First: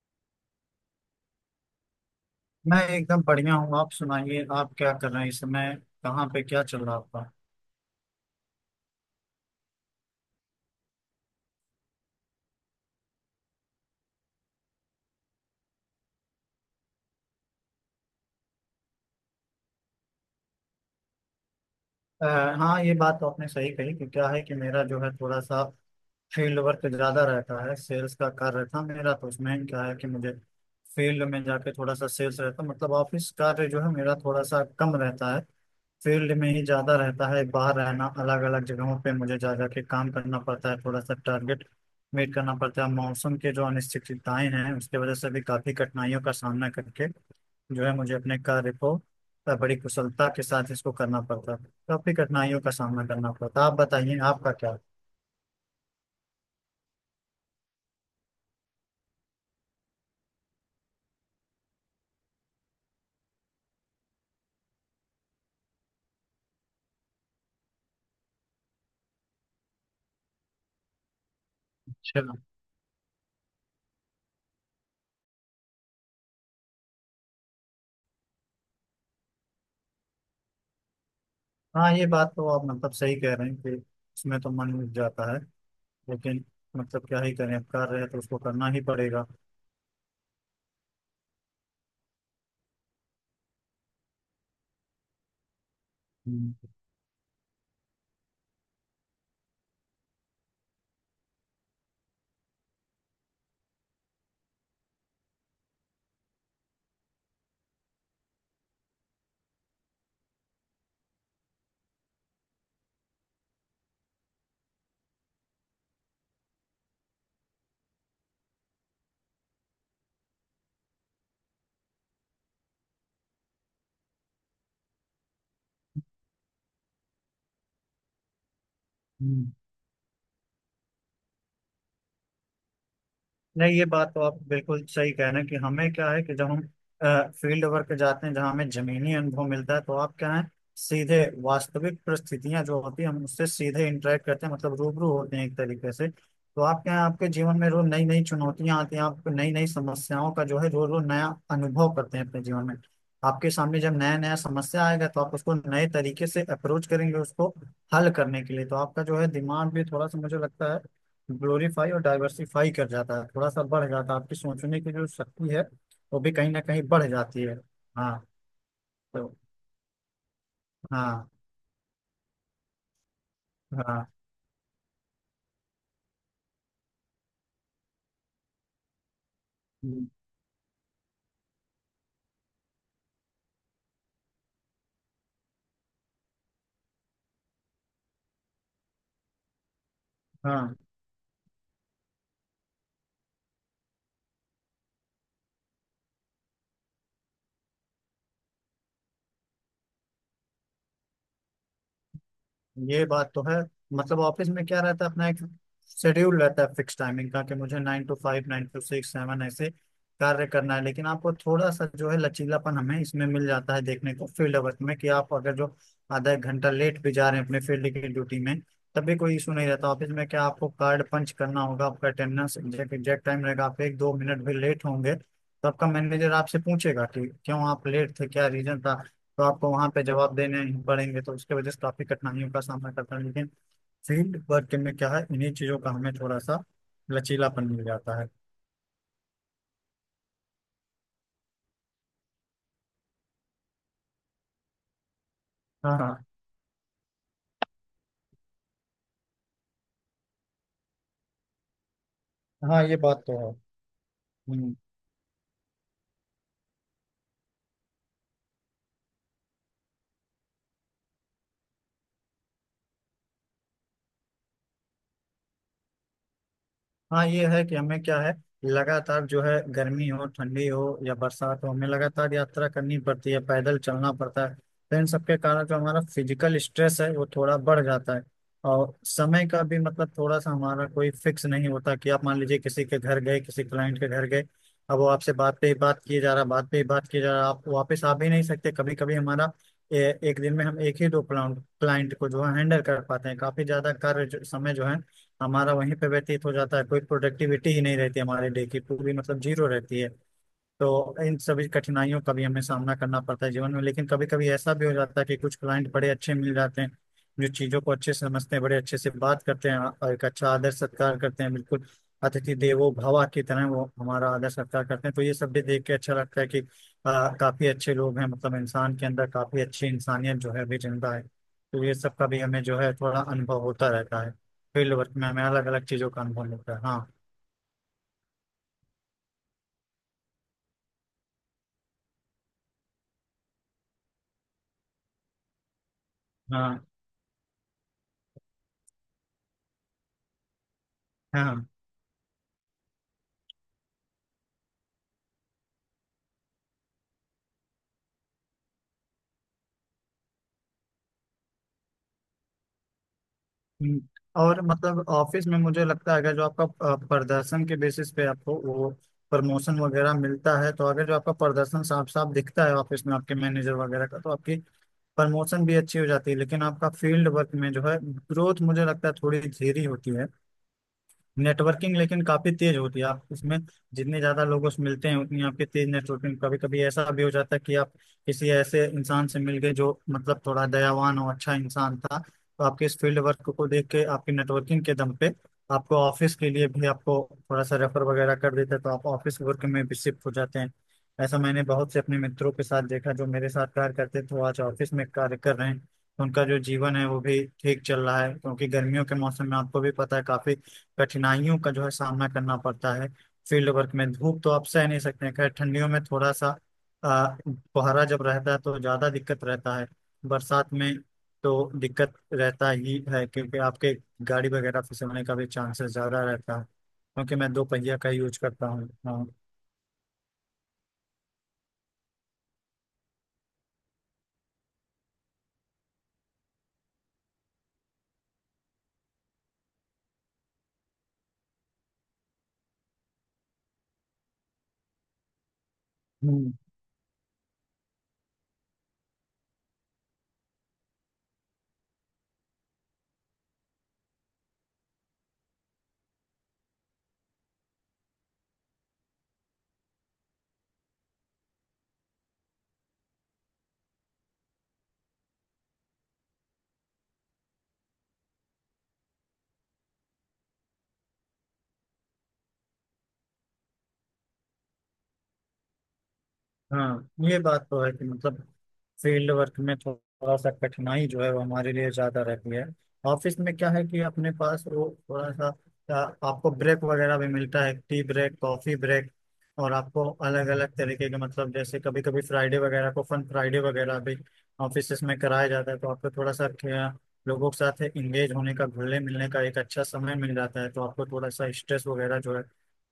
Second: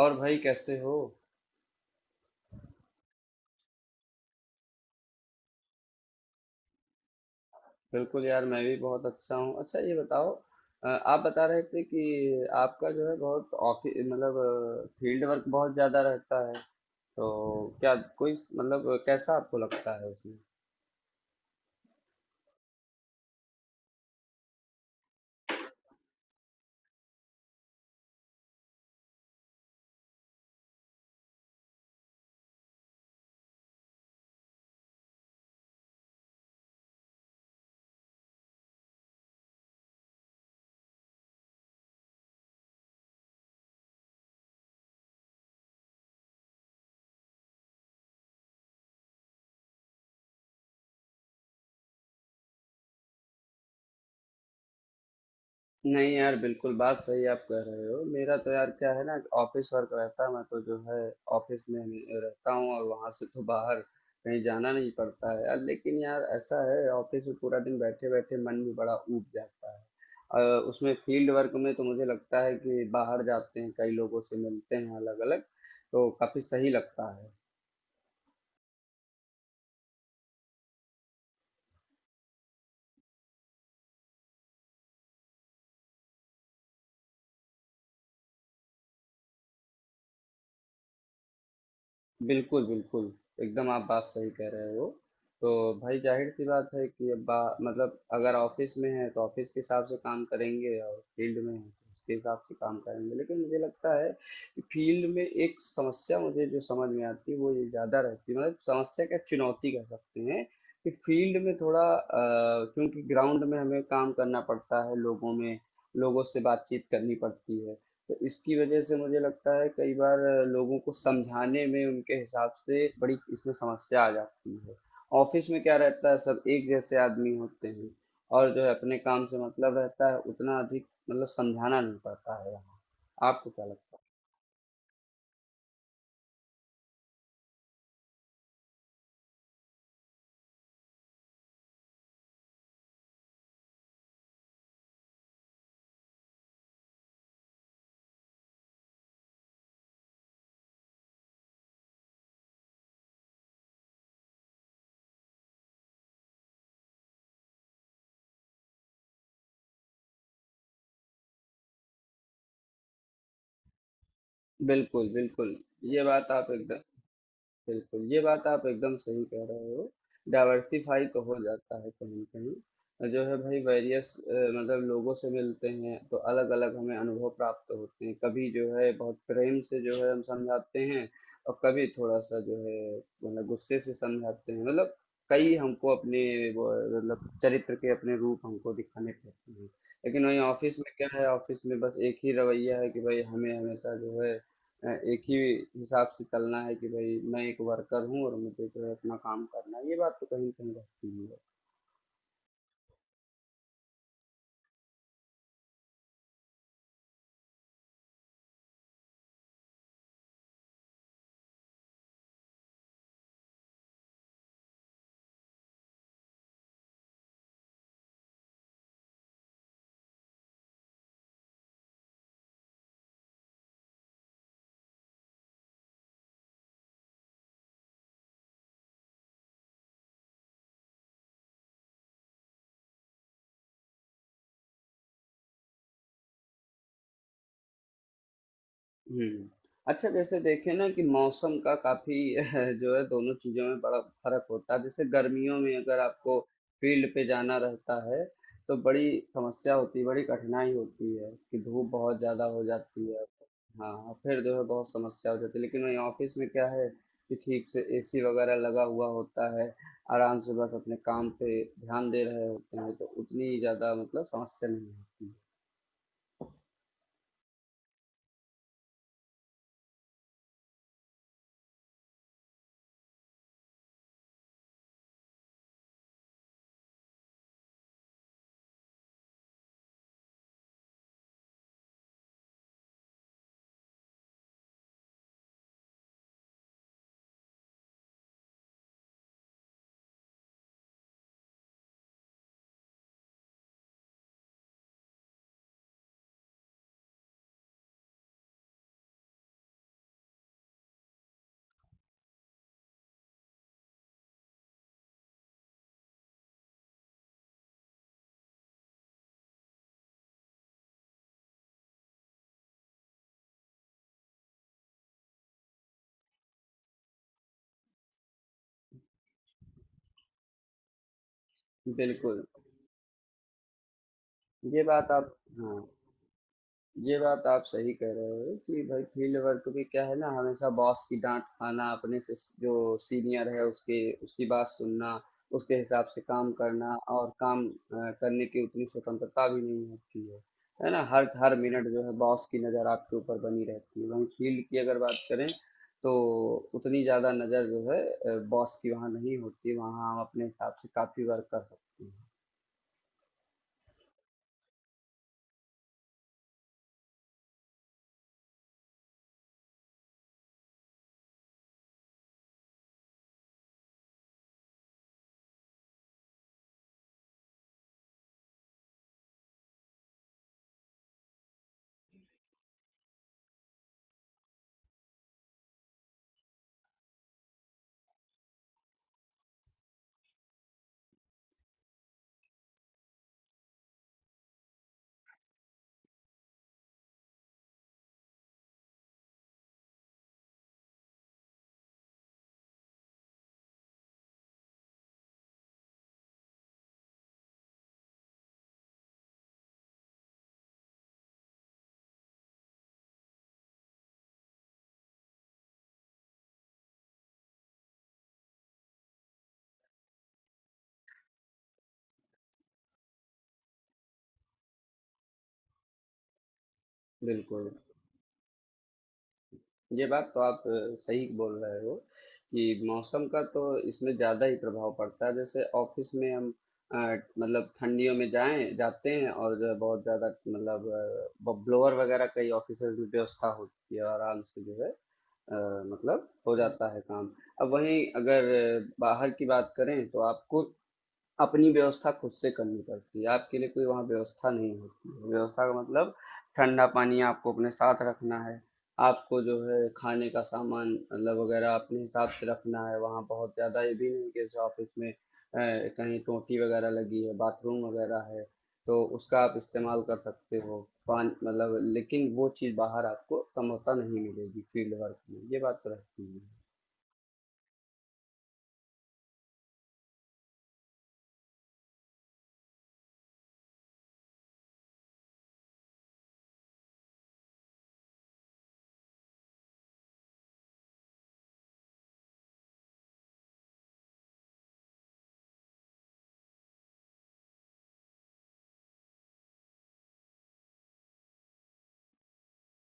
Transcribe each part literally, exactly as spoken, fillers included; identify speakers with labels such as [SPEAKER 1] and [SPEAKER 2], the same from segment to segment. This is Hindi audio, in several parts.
[SPEAKER 1] और भाई कैसे हो।
[SPEAKER 2] मैं एकदम बढ़िया हूँ। आप सुनाइए, आप क्या कर रहे हैं इस समय? कहाँ पे क्या चल रहा है आपका?
[SPEAKER 1] बिल्कुल यार, मैं भी बहुत अच्छा हूँ। अच्छा ये बताओ, अ, आप बता रहे थे कि आपका जो है बहुत ऑफिस मतलब फील्ड वर्क बहुत ज्यादा रहता है। तो क्या कोई मतलब कैसा आपको लगता है उसमें?
[SPEAKER 2] अ, हाँ, ये बात तो आपने सही कही। कि क्या है कि मेरा जो है थोड़ा सा फील्ड वर्क ज्यादा रहता है। सेल्स का कार्य था मेरा, तो उसमें क्या है कि मुझे फील्ड में जाके थोड़ा सा सेल्स रहता, मतलब ऑफिस कार्य जो है मेरा थोड़ा सा कम रहता है। फील्ड में ही ज्यादा रहता है, बाहर रहना, अलग अलग जगहों पे मुझे जा जाके काम करना पड़ता है। थोड़ा सा टारगेट मीट करना पड़ता है। मौसम के जो अनिश्चितताएं हैं उसकी वजह से भी काफी कठिनाइयों का सामना करके जो है मुझे अपने कार्य को अ, बड़ी कुशलता के साथ इसको करना पड़ता। काफी कठिनाइयों का सामना करना पड़ता। आप बताइए, आपका क्या?
[SPEAKER 1] नहीं यार, बिल्कुल बात सही आप कह रहे हो। मेरा तो यार क्या है ना, ऑफिस वर्क रहता है, मैं तो जो है ऑफिस में ही रहता हूँ और वहां से तो बाहर कहीं जाना नहीं पड़ता है यार। लेकिन यार ऐसा है, ऑफिस में पूरा दिन बैठे बैठे मन भी बड़ा ऊब जाता है। अ, उसमें फील्ड वर्क में तो मुझे
[SPEAKER 2] अच्छा।
[SPEAKER 1] लगता है कि बाहर जाते हैं, कई लोगों से मिलते हैं अलग अलग, तो काफी सही लगता है।
[SPEAKER 2] हाँ, ये बात तो आप मतलब सही कह रहे हैं कि इसमें तो मन उठ जाता है। लेकिन मतलब क्या ही करें, अब कार्य है तो उसको करना ही पड़ेगा।
[SPEAKER 1] बिल्कुल, बिल्कुल। एकदम आप बात सही कह रहे हो। तो भाई ज़ाहिर-सी
[SPEAKER 2] हम्म।
[SPEAKER 1] बात है कि अब बा मतलब अगर ऑफ़िस में हैं, तो ऑफ़िस के हिसाब से काम करेंगे और फ़ील्ड में हैं, तो उसके हिसाब से काम करेंगे। लेकिन मुझे लगता है कि फ़ील्ड में एक समस्या मुझे जो समझ में आती है, वो ये ज़्यादा रहती है। मतलब समस्या क्या, चुनौती कह सकते हैं कि फ़ील्ड में थोड़ा अ, चूँकि ग्राउंड में हमें काम करना पड़ता है, लोगों में लोगों से बातचीत करनी पड़ती है। तो इसकी वजह से मुझे लगता है कई बार लोगों को समझाने में उनके हिसाब से बड़ी इसमें समस्या आ जाती है। ऑफिस में क्या रहता है, सब एक जैसे आदमी होते हैं और जो है अपने काम से
[SPEAKER 2] हम्म।
[SPEAKER 1] मतलब रहता है, उतना अधिक मतलब समझाना नहीं पड़ता है यहाँ। आपको क्या
[SPEAKER 2] नहीं, ये
[SPEAKER 1] लगता
[SPEAKER 2] बात तो आप बिल्कुल सही कह रहे हैं कि हमें क्या है कि जब हम फील्ड वर्क जाते हैं जहाँ हमें जमीनी अनुभव मिलता है, तो आप क्या है, सीधे वास्तविक परिस्थितियां जो होती है हम उससे सीधे इंटरेक्ट करते हैं, मतलब रूबरू होते हैं एक तरीके से। तो आप क्या है, आपके जीवन में रोज नई नई चुनौतियां आती हैं, आपको नई नई समस्याओं का जो है रोज रोज नया अनुभव करते हैं अपने जीवन में। आपके सामने जब नया नया समस्या आएगा तो आप उसको नए तरीके से अप्रोच करेंगे, उसको हल करने के लिए। तो आपका जो है दिमाग भी थोड़ा सा मुझे लगता है ग्लोरीफाई और डाइवर्सिफाई कर जाता है, थोड़ा सा बढ़ जाता है। आपकी
[SPEAKER 1] है?
[SPEAKER 2] सोचने की जो
[SPEAKER 1] बिल्कुल
[SPEAKER 2] शक्ति
[SPEAKER 1] बिल्कुल,
[SPEAKER 2] है
[SPEAKER 1] ये
[SPEAKER 2] वो
[SPEAKER 1] बात
[SPEAKER 2] भी
[SPEAKER 1] आप
[SPEAKER 2] कहीं ना
[SPEAKER 1] एकदम
[SPEAKER 2] कहीं बढ़ जाती है।
[SPEAKER 1] बिल्कुल,
[SPEAKER 2] हाँ।
[SPEAKER 1] ये बात आप एकदम सही
[SPEAKER 2] तो
[SPEAKER 1] कह रहे हो। डाइवर्सिफाई तो
[SPEAKER 2] हाँ,
[SPEAKER 1] हो जाता है कहीं कहीं। और जो है भाई
[SPEAKER 2] हाँ।
[SPEAKER 1] वेरियस मतलब लोगों से मिलते हैं, तो अलग अलग हमें अनुभव प्राप्त होते हैं। कभी जो है बहुत प्रेम से जो
[SPEAKER 2] हम्म।
[SPEAKER 1] है हम समझाते हैं और कभी थोड़ा सा जो है मतलब गुस्से से समझाते हैं। मतलब कई हमको अपने वो, मतलब चरित्र के अपने रूप हमको दिखाने पड़ते हैं। लेकिन वहीं
[SPEAKER 2] हाँ,
[SPEAKER 1] ऑफिस में क्या है, ऑफिस में बस एक ही रवैया है कि भाई हमें हमेशा जो है अ, एक ही हिसाब से चलना है कि भाई मैं एक वर्कर हूँ और मुझे जो है अपना काम करना है। ये बात तो कहीं ना कहीं रहती है।
[SPEAKER 2] ये बात तो है। मतलब ऑफिस में क्या रहता है, अपना एक शेड्यूल रहता है फिक्स टाइमिंग का, कि मुझे nine to five, nine to six, seven, ऐसे कार्य करना है। लेकिन आपको थोड़ा सा जो है लचीलापन हमें इसमें मिल जाता है देखने को फील्ड वर्क में, कि आप अगर जो आधा एक घंटा लेट भी जा रहे हैं अपने फील्ड की ड्यूटी में, तब भी कोई इशू नहीं रहता। ऑफिस में क्या, आपको कार्ड पंच करना होगा, आपका अटेंडेंस एग्जैक्ट टाइम रहेगा, आप एक दो मिनट भी लेट होंगे तो आपका मैनेजर आपसे पूछेगा कि क्यों आप लेट थे, क्या रीजन था। तो आपको वहां पे जवाब देने पड़ेंगे। तो उसके वजह से काफी कठिनाइयों का सामना करता है। लेकिन फील्ड वर्क में क्या है, इन्हीं चीजों का हमें थोड़ा सा लचीलापन मिल जाता है।
[SPEAKER 1] हुँ। अच्छा जैसे देखें ना कि मौसम का काफ़ी जो है दोनों चीज़ों में बड़ा फ़र्क होता है। जैसे गर्मियों में
[SPEAKER 2] हाँ।
[SPEAKER 1] अगर
[SPEAKER 2] हाँ।
[SPEAKER 1] आपको फ़ील्ड पे जाना रहता है, तो बड़ी समस्या होती है, बड़ी कठिनाई होती है कि धूप बहुत ज़्यादा हो
[SPEAKER 2] हाँ, ये
[SPEAKER 1] जाती
[SPEAKER 2] बात
[SPEAKER 1] है।
[SPEAKER 2] तो है।
[SPEAKER 1] हाँ, फिर जो है
[SPEAKER 2] हम्म।
[SPEAKER 1] बहुत समस्या हो जाती है। लेकिन वहीं ऑफ़िस में क्या है कि ठीक से एसी वग़ैरह लगा हुआ होता है, आराम से बस अपने काम पे ध्यान दे रहे होते हैं, तो उतनी ज़्यादा मतलब समस्या नहीं होती।
[SPEAKER 2] हाँ, ये है कि हमें क्या है, लगातार जो है गर्मी हो, ठंडी हो या बरसात हो, हमें लगातार यात्रा करनी पड़ती है, पैदल चलना पड़ता है। तो इन सबके कारण जो हमारा फिजिकल स्ट्रेस है वो थोड़ा बढ़ जाता है। और समय का भी मतलब थोड़ा सा हमारा कोई फिक्स नहीं होता कि आप मान लीजिए किसी के घर गए, किसी क्लाइंट के घर गए, अब वो आपसे बात पे ही बात किए जा रहा, बात पे ही बात किए जा रहा, आप वापस आ भी नहीं सकते। कभी कभी हमारा ए, एक दिन में हम एक ही दो क्लाइंट को जो है हैंडल कर पाते हैं। काफी ज्यादा कार्य जो- समय जो है हमारा वहीं पे व्यतीत हो जाता है, कोई प्रोडक्टिविटी ही नहीं रहती, हमारे डे की पूरी मतलब जीरो रहती है। तो इन सभी कठिनाइयों का भी हमें सामना करना पड़ता है जीवन में। लेकिन कभी कभी ऐसा भी हो जाता है कि कुछ क्लाइंट बड़े अच्छे मिल जाते हैं, जो चीजों को अच्छे से समझते हैं, बड़े अच्छे से बात करते हैं और एक अच्छा आदर सत्कार करते हैं, बिल्कुल अतिथि देवो भवा की तरह वो हमारा आदर सत्कार करते हैं। तो ये सब भी देख के अच्छा लगता है कि आ, काफी अच्छे लोग हैं, मतलब इंसान के अंदर काफी अच्छी इंसानियत जो है अभी जिंदा है। तो ये सब का भी
[SPEAKER 1] बिल्कुल,
[SPEAKER 2] हमें जो है थोड़ा अनुभव होता रहता है।
[SPEAKER 1] ये
[SPEAKER 2] फील्ड
[SPEAKER 1] बात
[SPEAKER 2] वर्क में
[SPEAKER 1] आप
[SPEAKER 2] हमें अलग
[SPEAKER 1] हाँ।
[SPEAKER 2] अलग चीजों का अनुभव होता है। हाँ।
[SPEAKER 1] ये बात आप सही कह रहे हो कि भाई फील्ड वर्क में क्या है ना, हमेशा बॉस की डांट खाना, अपने से जो सीनियर है उसके उसकी बात सुनना, उसके हिसाब से काम
[SPEAKER 2] हाँ।
[SPEAKER 1] करना और काम अ, करने की उतनी स्वतंत्रता भी नहीं होती है। है ना, हर हर
[SPEAKER 2] हाँ।
[SPEAKER 1] मिनट जो है बॉस की नज़र आपके ऊपर बनी रहती है। वहीं फील्ड की अगर बात करें, तो उतनी ज़्यादा नज़र जो है बॉस की वहाँ नहीं होती, वहाँ हम अपने हिसाब से काफ़ी वर्क कर सकते हैं।
[SPEAKER 2] हम्म। और मतलब ऑफिस में मुझे लगता है अगर जो आपका अ, प्रदर्शन के बेसिस पे आपको वो प्रमोशन वगैरह मिलता है, तो अगर जो आपका प्रदर्शन साफ साफ दिखता है ऑफिस में आपके मैनेजर वगैरह का, तो आपकी प्रमोशन भी अच्छी हो जाती है। लेकिन आपका फील्ड वर्क में जो है ग्रोथ मुझे लगता है थोड़ी धीरे होती है। नेटवर्किंग लेकिन काफी तेज होती है। आप इसमें जितने ज्यादा लोगों से मिलते हैं उतनी आपकी तेज नेटवर्किंग। कभी कभी ऐसा भी हो जाता है कि आप किसी ऐसे इंसान से मिल गए जो मतलब थोड़ा दयावान और अच्छा इंसान था, तो आपके इस फील्ड वर्क को देख के आपकी नेटवर्किंग के दम पे आपको ऑफिस के लिए भी आपको थोड़ा सा रेफर वगैरह कर देता है। तो आप ऑफिस वर्क में भी शिफ्ट हो जाते हैं। ऐसा मैंने बहुत से अपने मित्रों के साथ देखा, जो मेरे साथ कार्य करते थे वो आज ऑफिस में कार्य कर रहे हैं। उनका जो जीवन है वो भी ठीक चल रहा है। क्योंकि गर्मियों के मौसम में आपको भी पता है, काफी कठिनाइयों का जो है सामना करना पड़ता है। फील्ड वर्क में धूप तो आप सह नहीं सकते हैं। खैर ठंडियों में थोड़ा सा अ, कोहरा जब रहता है तो ज़्यादा दिक्कत रहता है। बरसात में तो दिक्कत रहता ही है, क्योंकि आपके गाड़ी वगैरह फिसलने का भी चांसेस ज़्यादा रहता है, क्योंकि मैं दो
[SPEAKER 1] बिल्कुल,
[SPEAKER 2] पहिया का यूज करता हूँ। हाँ।
[SPEAKER 1] ये बात तो आप अ, सही बोल रहे हो कि मौसम का तो इसमें ज़्यादा ही प्रभाव पड़ता है। जैसे ऑफिस में हम अ, मतलब ठंडियों में जाएं जाते हैं और जो है बहुत ज़्यादा मतलब ब्लोअर वगैरह कई ऑफिस में व्यवस्था होती है, आराम से जो है अ, मतलब
[SPEAKER 2] हम्म।
[SPEAKER 1] हो जाता है काम। अब वहीं अगर अ, बाहर की बात करें, तो आपको अपनी व्यवस्था खुद से करनी पड़ती है। आपके लिए कोई वहाँ व्यवस्था नहीं होती है। व्यवस्था का मतलब, ठंडा पानी आपको अपने साथ रखना है, आपको जो है खाने का सामान मतलब वगैरह अपने हिसाब से रखना है। वहाँ बहुत ज़्यादा ये भी नहीं कि जैसे ऑफिस में अ, कहीं टोंटी वगैरह लगी है, बाथरूम वगैरह है, तो उसका आप इस्तेमाल कर सकते हो, पान मतलब। लेकिन वो चीज़ बाहर आपको संभवतः नहीं मिलेगी फील्ड वर्क में, ये बात तो रहती है।
[SPEAKER 2] हाँ, ये बात तो है कि मतलब फील्ड वर्क में थोड़ा सा कठिनाई जो है वो हमारे लिए ज्यादा रहती है। ऑफिस में क्या है कि अपने पास वो थोड़ा सा आ, आपको ब्रेक वगैरह भी मिलता है, टी ब्रेक, कॉफी ब्रेक, और आपको अलग अलग तरीके के मतलब जैसे कभी कभी फ्राइडे वगैरह को फन फ्राइडे वगैरह भी ऑफिस में कराया जाता है। तो आपको थोड़ा सा क्या- लोगों के साथ इंगेज होने का, घुलने मिलने का एक अच्छा समय मिल जाता है। तो आपको थोड़ा सा स्ट्रेस वगैरह जो है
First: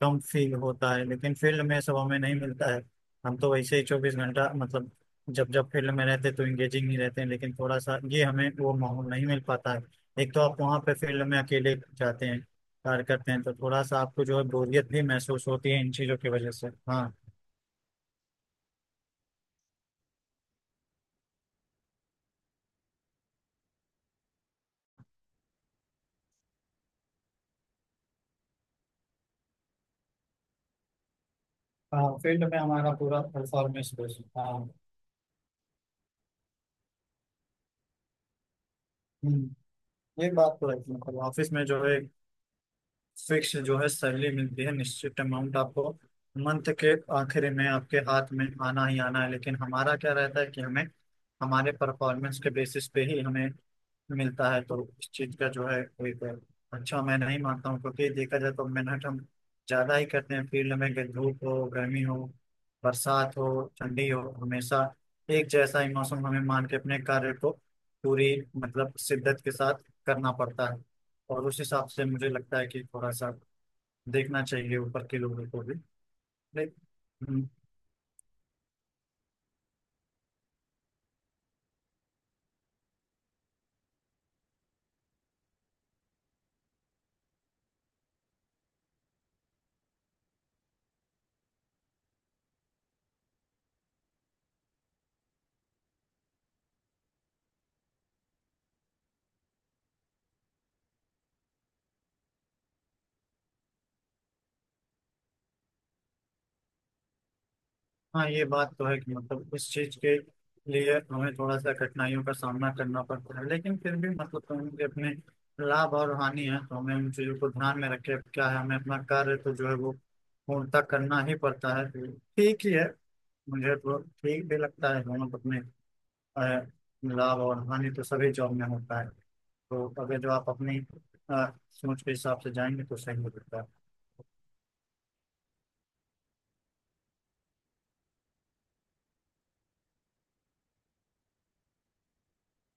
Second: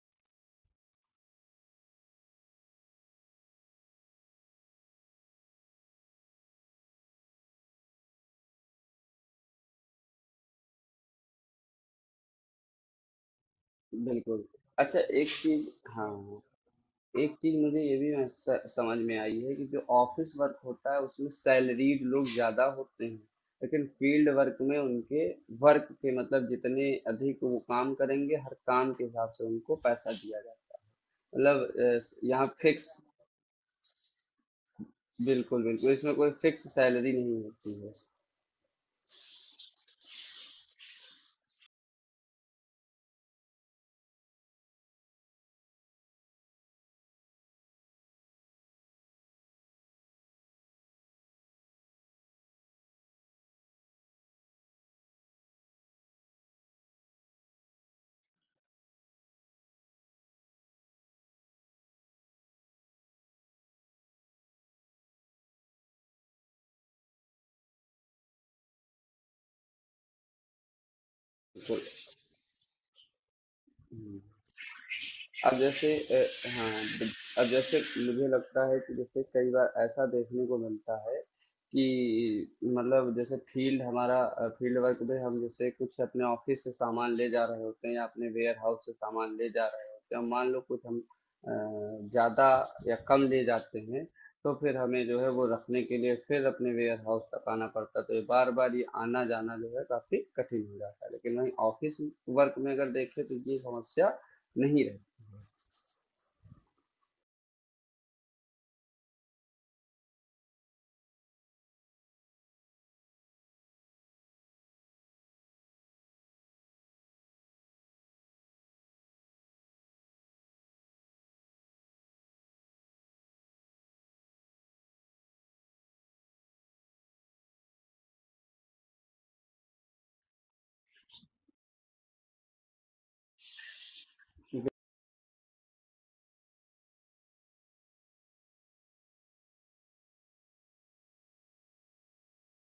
[SPEAKER 2] कम फील होता है। लेकिन फील्ड में सब हमें नहीं मिलता है। हम तो वैसे ही चौबीस घंटा मतलब जब जब फील्ड में रहते तो इंगेजिंग ही रहते हैं, लेकिन थोड़ा सा ये हमें वो माहौल नहीं मिल पाता है। एक तो आप वहाँ पे फील्ड में अकेले जाते हैं, कार्य करते हैं, तो थोड़ा सा आपको जो
[SPEAKER 1] बिल्कुल।
[SPEAKER 2] है बोरियत
[SPEAKER 1] अच्छा
[SPEAKER 2] भी
[SPEAKER 1] एक
[SPEAKER 2] महसूस
[SPEAKER 1] चीज,
[SPEAKER 2] होती है इन
[SPEAKER 1] हाँ
[SPEAKER 2] चीज़ों की
[SPEAKER 1] हाँ।
[SPEAKER 2] वजह से। हाँ।
[SPEAKER 1] एक चीज मुझे ये भी महस- समझ में आई है कि जो ऑफिस वर्क होता है, उसमें सैलरीड लोग ज्यादा होते हैं। लेकिन फील्ड वर्क में उनके वर्क के मतलब जितने अधिक वो काम करेंगे, हर काम के हिसाब से उनको पैसा दिया जाता है। मतलब अ,
[SPEAKER 2] हाँ,
[SPEAKER 1] स-
[SPEAKER 2] फील्ड
[SPEAKER 1] यहाँ
[SPEAKER 2] में
[SPEAKER 1] फिक्स
[SPEAKER 2] हमारा पूरा परफॉर्मेंस बेस्ड। हाँ।
[SPEAKER 1] बिल्कुल बिल्कुल, इसमें कोई फिक्स सैलरी नहीं होती है।
[SPEAKER 2] हम्म। ये बात तो है मतलब ऑफिस में जो है फिक्स जो है सैलरी मिलती है, निश्चित अमाउंट आपको मंथ के आखिर में आपके हाथ में आना ही आना है। लेकिन हमारा क्या रहता है कि हमें हमारे परफॉर्मेंस के बेसिस पे ही हमें मिलता है। तो इस चीज का जो है कोई कोई अच्छा मैं नहीं मानता हूँ, क्योंकि देखा जाए तो मेहनत हम ज्यादा ही करते हैं फील्ड में। अगर धूप हो, गर्मी हो, बरसात हो, ठंडी हो, हमेशा एक जैसा ही मौसम हमें मान के अपने कार्य को पूरी मतलब शिद्दत के साथ करना पड़ता है। और उस
[SPEAKER 1] बिल्कुल।
[SPEAKER 2] हिसाब से मुझे लगता है कि थोड़ा सा
[SPEAKER 1] हम्म।
[SPEAKER 2] देखना चाहिए ऊपर के लोगों
[SPEAKER 1] अब
[SPEAKER 2] को भी।
[SPEAKER 1] जैसे अ, हाँ, बिल- अब
[SPEAKER 2] लेकिन
[SPEAKER 1] जैसे मुझे लगता है कि जैसे कई बार ऐसा देखने को मिलता है कि मतलब जैसे फील्ड हमारा फील्ड वर्क में हम जैसे कुछ अपने ऑफिस से सामान ले जा रहे होते हैं या अपने वेयर हाउस से सामान ले जा रहे होते हैं, मान लो कुछ हम अ, ज्यादा या कम ले जाते हैं, तो फिर हमें जो है वो रखने के लिए फिर अपने वेयर हाउस तक आना पड़ता है। तो ये बार बार ये आना जाना जो है काफी कठिन हो जाता है। लेकिन वहीं ऑफिस वर्क में अगर देखें, तो ये समस्या नहीं रहती।
[SPEAKER 2] हाँ, ये बात तो है कि मतलब इस चीज के लिए हमें थोड़ा सा कठिनाइयों का सामना करना पड़ता है। लेकिन फिर भी मतलब तो उनके अपने लाभ और हानि है, तो हमें उन चीजों को ध्यान में रखे, क्या है, हमें अपना कार्य तो जो है वो पूर्णतः करना ही पड़ता है। तो ठीक ही है। मुझे तो ठीक भी लगता है दोनों को अपने अ, लाभ और हानि तो सभी जॉब में होता है। तो अगर जो आप अपनी अ, सोच के हिसाब से जाएंगे तो सही हो सकता है।